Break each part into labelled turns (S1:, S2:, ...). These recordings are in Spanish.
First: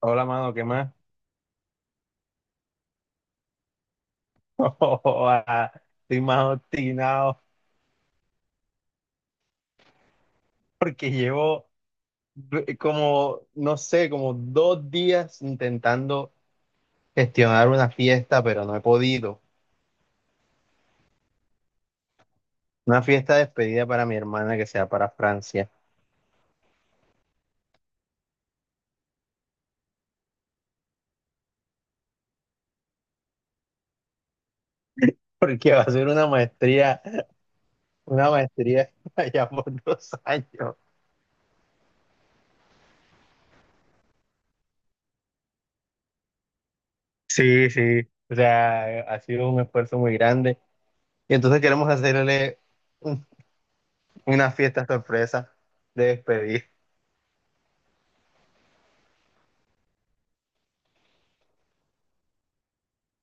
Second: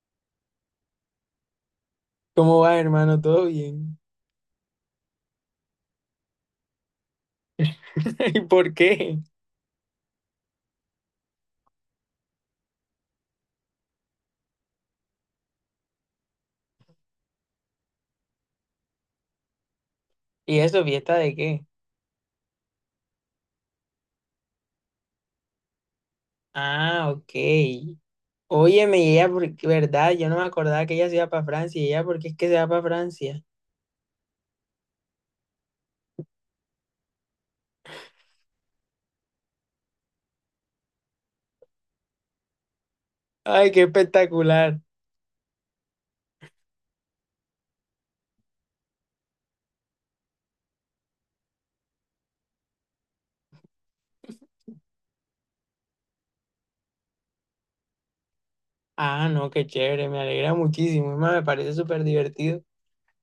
S1: Hola, mano, ¿qué más?
S2: ¿Cómo va, hermano? ¿Todo bien?
S1: Joda, estoy más obstinado
S2: ¿Y por qué?
S1: porque llevo como, no sé, como 2 días intentando gestionar una fiesta, pero no he podido.
S2: ¿Y eso, fiesta de qué?
S1: Una fiesta de despedida para mi hermana que sea para Francia.
S2: Ah, ok. Óyeme, y ella, ¿verdad? Yo no me acordaba que ella se iba para Francia. ¿Y ella por qué es que se va para Francia?
S1: Porque va a ser una maestría allá por 2 años.
S2: Ay, qué espectacular.
S1: Sí, sí, o sea, ha sido un esfuerzo muy grande. Y entonces queremos hacerle un- una fiesta sorpresa de despedida.
S2: Ah, no, qué chévere. Me alegra muchísimo. Es más, me parece súper divertido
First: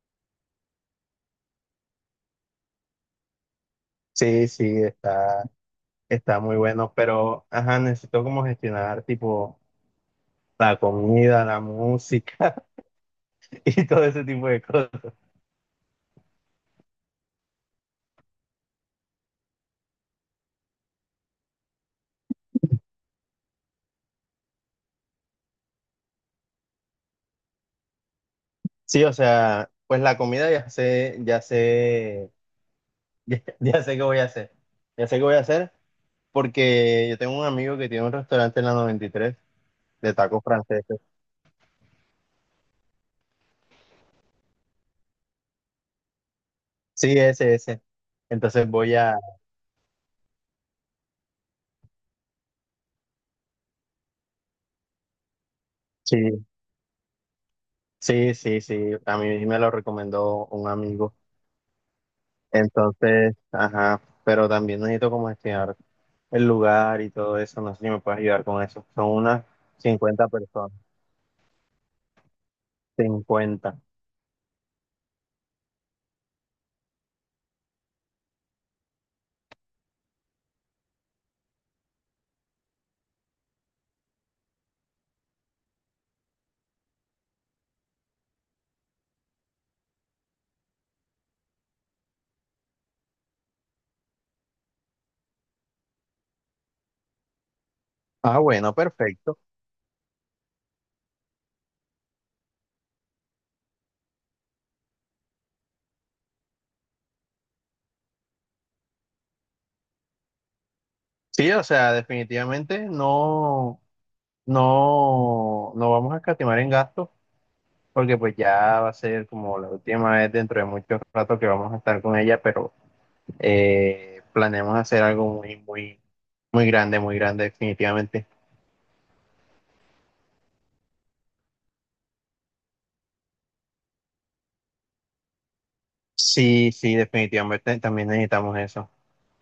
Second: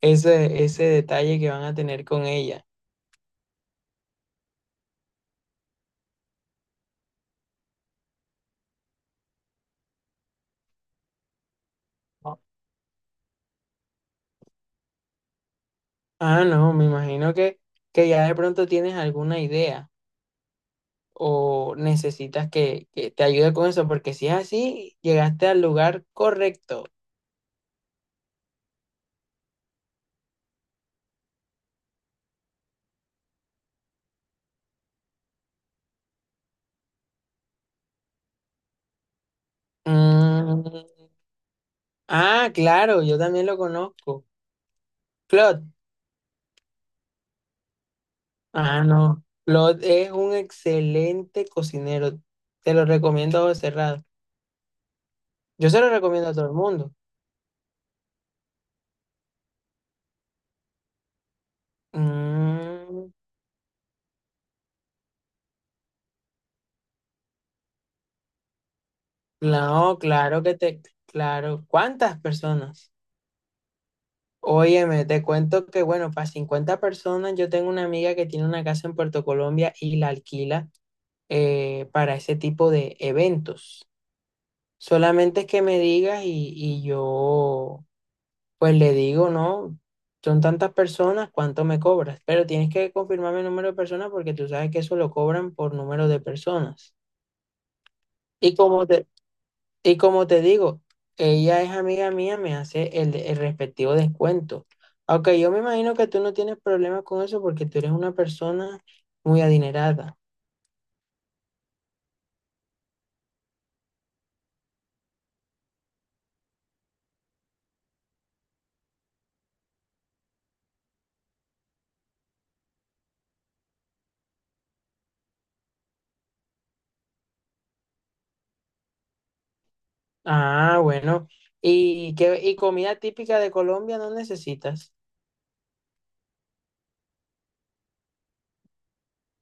S2: ese detalle que van a tener con ella.
S1: Sí, sí, Está muy bueno, pero ajá, necesito como gestionar tipo la comida, la música y todo ese tipo de cosas.
S2: Ah, no, me imagino que ya de pronto tienes alguna idea, o necesitas que te ayude con eso, porque si es así, llegaste al lugar correcto.
S1: Sí, o sea, pues la comida ya sé, ya sé qué voy a hacer. Ya sé qué voy a hacer porque yo tengo un amigo que tiene un restaurante en la 93 de tacos
S2: Mm.
S1: franceses.
S2: Ah, claro, yo también lo conozco. Claude.
S1: Sí, ese, ese. Entonces
S2: Ah,
S1: voy a.
S2: no. Claude es un excelente cocinero. Te lo recomiendo a ojos cerrados. Yo se lo
S1: Sí,
S2: recomiendo a todo el mundo.
S1: sí, sí, sí. A mí me lo recomendó un amigo.
S2: Mm,
S1: Entonces, ajá, pero también necesito como gestionar el lugar y todo eso. No sé si me puedes ayudar con eso. Son unas
S2: no,
S1: cincuenta
S2: claro que
S1: personas.
S2: te, claro. ¿Cuántas personas?
S1: 50.
S2: Óyeme, te cuento que, bueno, para 50 personas, yo tengo una amiga que tiene una casa en Puerto Colombia y la alquila, para ese tipo de eventos. Solamente que me digas y yo pues le digo, no, son tantas personas, ¿cuánto me cobras? Pero tienes que confirmarme el número de personas porque tú sabes que eso lo cobran por número de personas.
S1: Ah,
S2: Y
S1: bueno,
S2: como te,
S1: perfecto.
S2: y como te digo, ella es amiga mía, me hace el respectivo descuento. Aunque yo me imagino que tú no tienes problemas con eso porque tú eres una persona muy adinerada.
S1: Sí, o sea, definitivamente no, no, no vamos a escatimar en gastos, porque pues ya va a ser como la última vez dentro de mucho rato que vamos a estar con ella, pero planeamos hacer algo muy, muy, muy grande, definitivamente.
S2: Ah, bueno. ¿Y qué, y comida típica de Colombia no necesitas?
S1: Sí, sí, definitivamente también necesitamos eso.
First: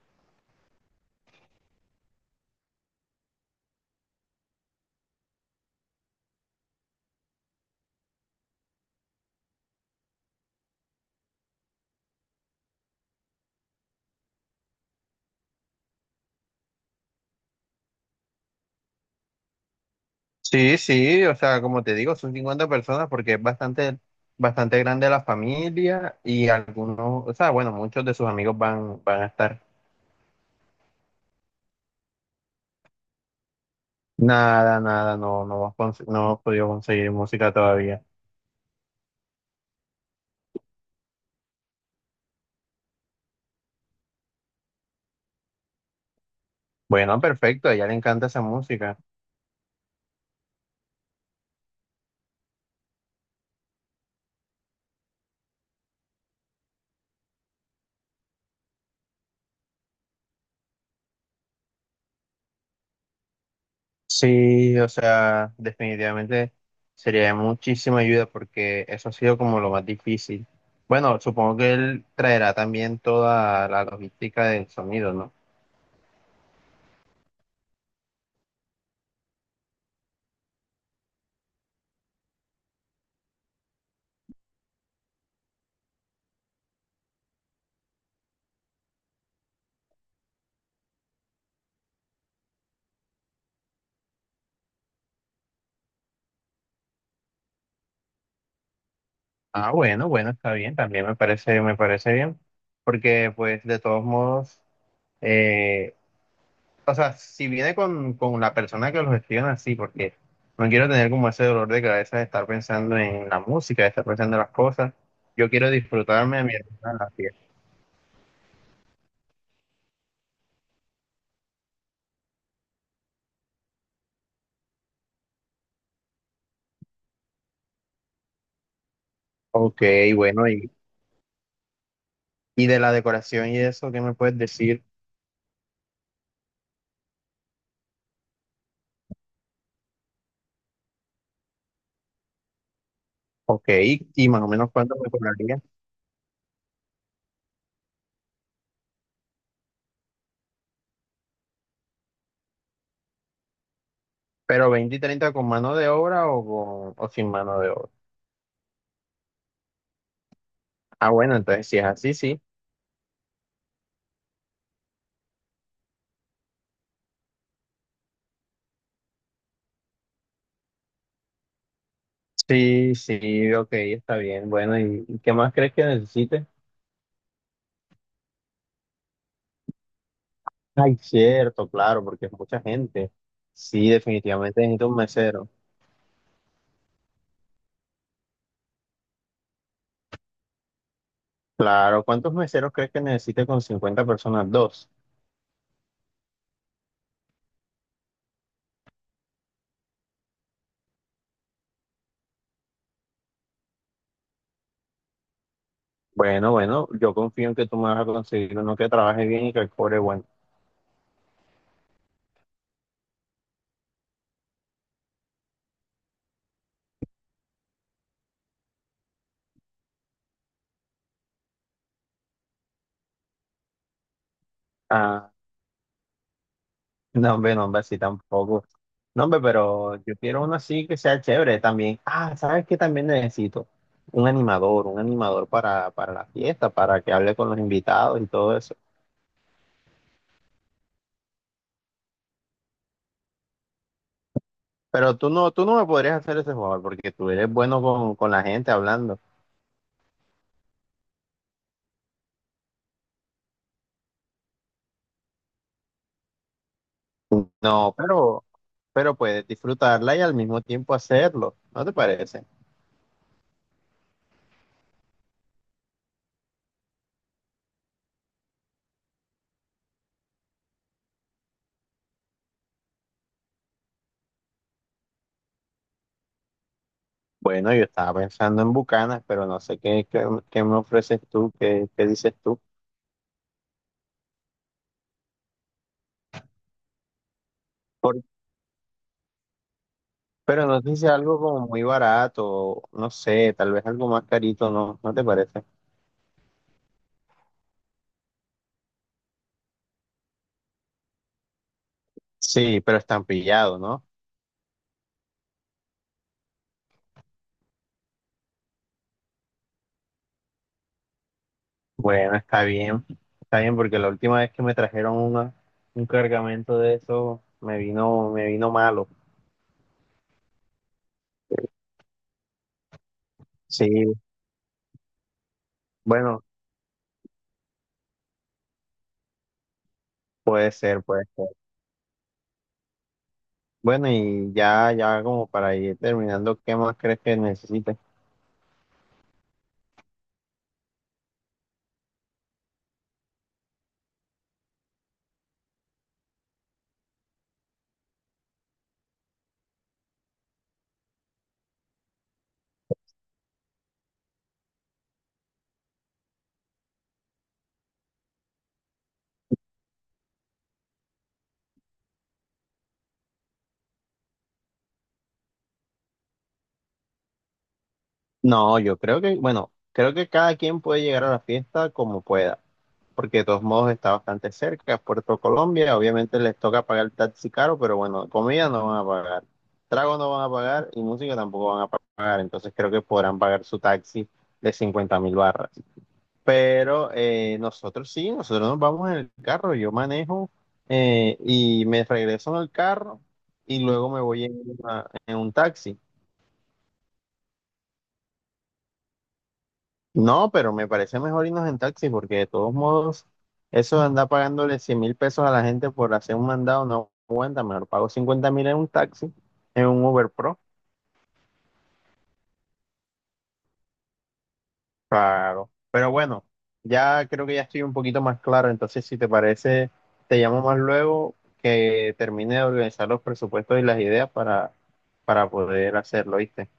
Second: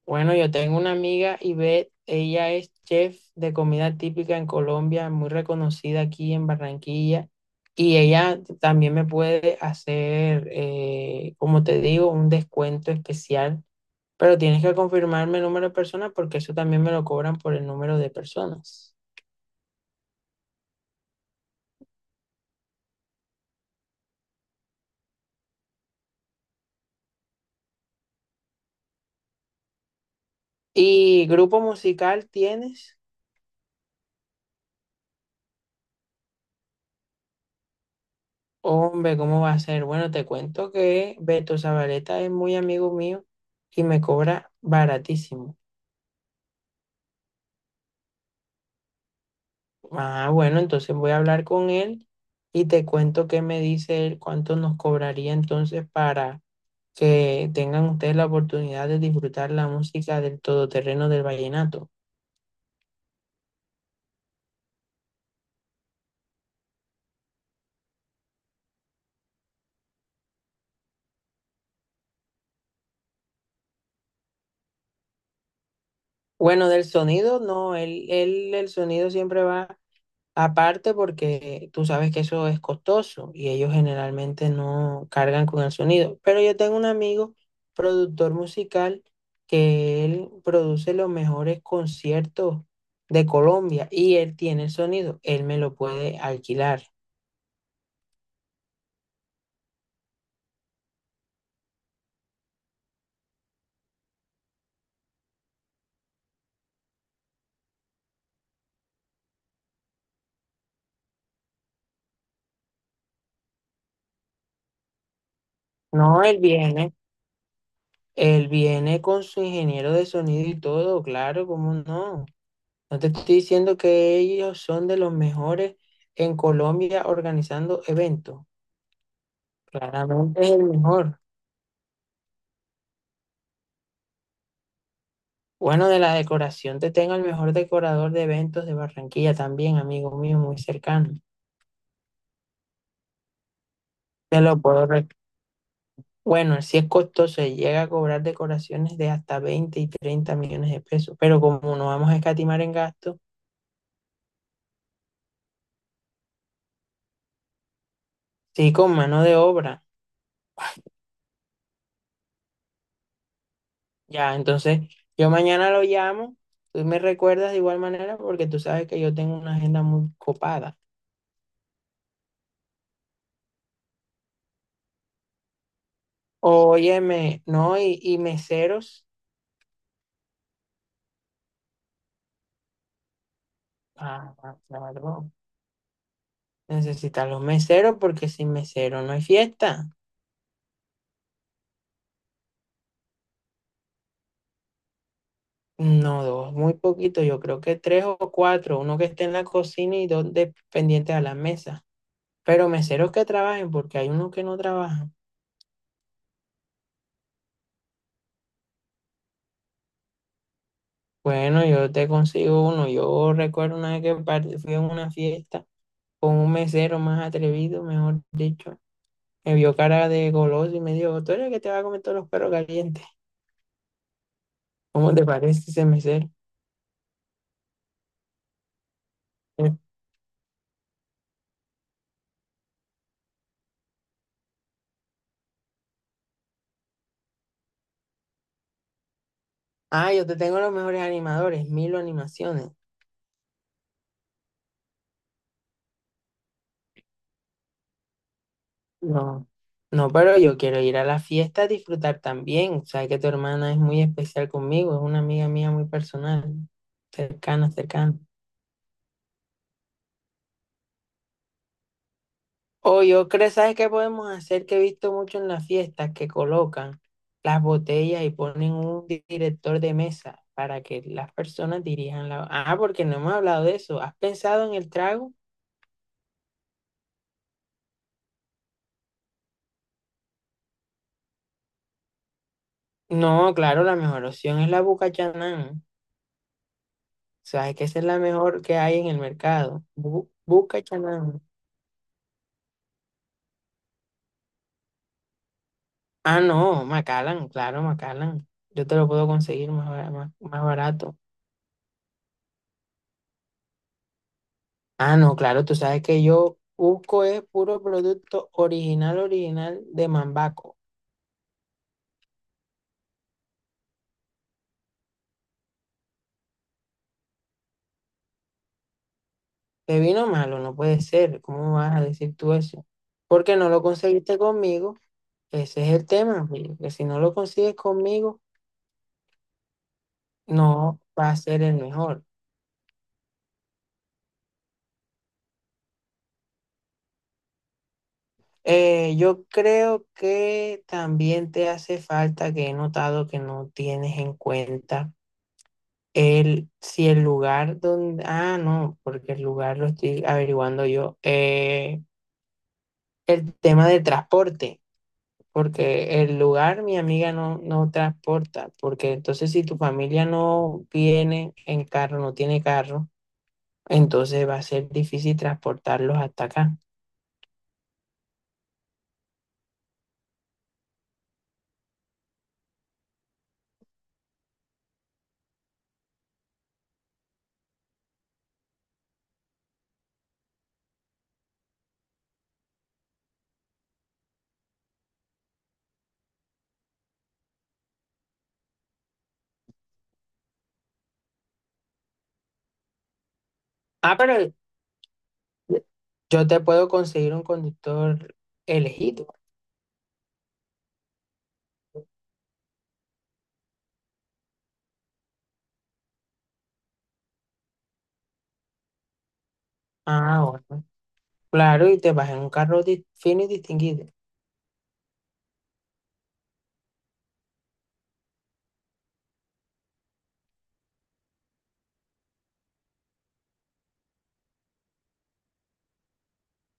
S2: Bueno, yo tengo una amiga, Ivette, ella es chef de comida típica en Colombia, muy reconocida aquí en Barranquilla, y ella también me puede hacer, como te digo, un descuento especial, pero tienes que confirmarme el número de personas porque eso también me lo cobran por el número de personas.
S1: Sí, sí, o sea, como te digo, son 50 personas porque es bastante, bastante grande la familia y algunos, o sea, bueno, muchos de sus amigos van a estar.
S2: ¿Y grupo musical tienes?
S1: Nada, nada, no, no hemos podido conseguir música todavía.
S2: Hombre, ¿cómo va a ser? Bueno, te cuento que Beto Zabaleta es muy amigo mío y me cobra baratísimo.
S1: Bueno, perfecto, a ella le encanta esa música.
S2: Ah, bueno, entonces voy a hablar con él y te cuento qué me dice él, cuánto nos cobraría entonces para que tengan ustedes la oportunidad de disfrutar la música del todoterreno del vallenato.
S1: Sí, o sea, definitivamente sería de muchísima ayuda porque eso ha sido como lo más difícil. Bueno, supongo que él traerá también toda la logística del sonido, ¿no?
S2: Bueno, del sonido, no, el sonido siempre va aparte porque tú sabes que eso es costoso y ellos generalmente no cargan con el sonido. Pero yo tengo un amigo, productor musical, que él produce los mejores conciertos de Colombia y él tiene el sonido, él me lo puede alquilar.
S1: Ah, bueno, bueno, está bien, también me parece bien, porque pues de todos modos, eh, o sea, si viene con, la persona que los gestiona, sí, porque no quiero tener como ese dolor de cabeza de estar pensando en la música, de estar pensando en las cosas, yo quiero
S2: No, él
S1: disfrutarme a mi hermana
S2: viene,
S1: en la fiesta.
S2: él viene con su ingeniero de sonido y todo, claro, ¿cómo no? No te estoy diciendo que ellos son de los mejores en Colombia organizando eventos.
S1: Ok,
S2: Claramente
S1: bueno,
S2: es el
S1: y,
S2: mejor.
S1: y de la decoración y eso, ¿qué me puedes decir?
S2: Bueno, de la decoración te tengo el mejor decorador de eventos de Barranquilla también, amigo mío, muy cercano.
S1: Ok, y
S2: Te
S1: más o
S2: lo
S1: menos
S2: puedo...
S1: cuánto me cobraría,
S2: Bueno, si es costoso, y llega a cobrar decoraciones de hasta 20 y 30 millones de pesos, pero como no vamos a escatimar en gastos,
S1: pero 20 y 30 con mano de obra o sin mano de obra.
S2: sí, con mano de obra.
S1: Ah, bueno, entonces si es así, sí.
S2: Ya, entonces yo mañana lo llamo, tú me recuerdas de igual manera porque tú sabes que yo tengo una agenda muy copada.
S1: Sí, sí, ok, está bien. Bueno, ¿y qué más crees que necesite?
S2: Óyeme, no, y meseros.
S1: Ay, cierto, claro, porque es mucha gente. Sí,
S2: Ah,
S1: definitivamente necesito un
S2: claro.
S1: mesero.
S2: Necesitan los meseros porque sin mesero no hay fiesta.
S1: Claro, ¿cuántos meseros crees que necesite con 50 personas? Dos.
S2: No, dos, muy poquito, yo creo que tres o cuatro, uno que esté en la cocina y dos pendientes a la mesa. Pero meseros que trabajen porque hay unos que no trabajan.
S1: Bueno, bueno, yo confío en que tú me vas a conseguir uno que trabaje bien y que cobre bueno.
S2: Bueno, yo te consigo uno. Yo recuerdo una vez que fui a una fiesta con un mesero más atrevido, mejor dicho. Me vio cara de goloso y me dijo, tú eres el que te va a comer todos los perros calientes. ¿Cómo te
S1: Ah,
S2: parece ese mesero?
S1: no, hombre, no, hombre, así tampoco. No, hombre,
S2: Eh,
S1: pero yo quiero uno así que sea chévere también. Ah, ¿sabes qué también necesito? Un animador para la fiesta, para que hable con los invitados y todo eso.
S2: Ah, yo te tengo los mejores animadores, Milo Animaciones.
S1: Pero tú no me podrías hacer ese jugador porque tú eres bueno con la gente hablando.
S2: No, no, pero yo quiero ir a la fiesta a disfrutar también. Sabes que tu hermana es muy especial conmigo, es una amiga mía muy personal, cercana,
S1: No,
S2: cercana.
S1: pero puedes disfrutarla y al mismo tiempo hacerlo, ¿no te parece?
S2: O yo creo, ¿sabes qué podemos hacer? Que he visto mucho en las fiestas que colocan las botellas y ponen un director de mesa para que las personas dirijan la... Ah, porque no hemos hablado de eso. ¿Has pensado en el trago?
S1: Bueno, yo estaba pensando en Bucanas, pero no sé qué, qué me ofreces tú, qué, qué dices tú.
S2: No, claro, la mejor opción es la Bucachanán. Sabes que esa es la
S1: Por-
S2: mejor que hay en el mercado. Bu
S1: pero no sé si algo
S2: Bucachanán.
S1: como muy barato, no sé, tal vez algo más carito, ¿no? ¿No te parece?
S2: Ah, no, Macallan, claro, Macallan. Yo te lo puedo conseguir más barato.
S1: Sí, pero estampillado, ¿no?
S2: Ah, no, claro, tú sabes que yo busco es puro producto original, original de Mambaco.
S1: Bueno, está bien porque la última vez que me trajeron un cargamento de eso me vino malo.
S2: Te vino malo, no puede ser. ¿Cómo vas a decir tú eso? Porque no lo
S1: Sí,
S2: conseguiste conmigo. Ese es el
S1: bueno,
S2: tema, Julio, que si no lo consigues conmigo,
S1: puede
S2: no
S1: ser, puede
S2: va a
S1: ser.
S2: ser el mejor.
S1: Bueno, y ya como para ir terminando, ¿qué más crees que necesites?
S2: Yo creo que también te hace falta que he notado que no tienes en cuenta. El, si el lugar donde... Ah, no, porque el lugar lo estoy averiguando yo. El tema del transporte, porque el lugar mi amiga no, no transporta, porque entonces si tu familia no viene en carro, no tiene carro, entonces va a ser difícil transportarlos hasta acá.
S1: No, yo creo que, bueno, creo que cada quien puede llegar a la fiesta como pueda, porque de todos modos está bastante cerca, Puerto Colombia, obviamente les toca pagar el taxi caro, pero bueno, comida no van a pagar, trago no van a pagar y música tampoco van a pagar, entonces creo que podrán pagar su taxi de 50.000 barras. Pero nosotros sí, nosotros nos vamos en el carro, yo manejo y me regreso en el carro y luego
S2: Ah,
S1: me voy
S2: pero
S1: en un taxi.
S2: yo te puedo conseguir un conductor elegido.
S1: No, pero me parece mejor irnos en taxi porque de todos modos eso de andar pagándole 100.000 pesos a la gente por hacer un mandado no aguanta, mejor pago 50.000 en un taxi, en un Uber
S2: Ah,
S1: Pro.
S2: bueno. Claro, y te vas en un carro fino y distinguido.
S1: Claro, pero bueno, ya creo que ya estoy un poquito más claro, entonces si te parece, te llamo más luego que termine de organizar los presupuestos y las ideas para, poder hacerlo, ¿viste?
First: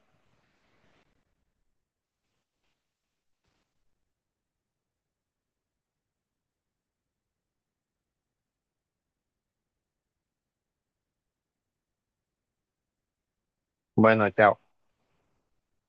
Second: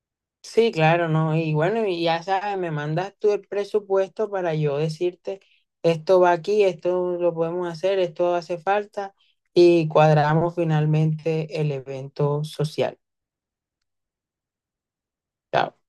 S2: Sí, claro, no. Y bueno, y ya sabes, me mandas tú el presupuesto para yo decirte, esto va aquí, esto lo podemos hacer, esto hace falta y cuadramos finalmente el evento social.
S1: Bueno, chao.
S2: Chao.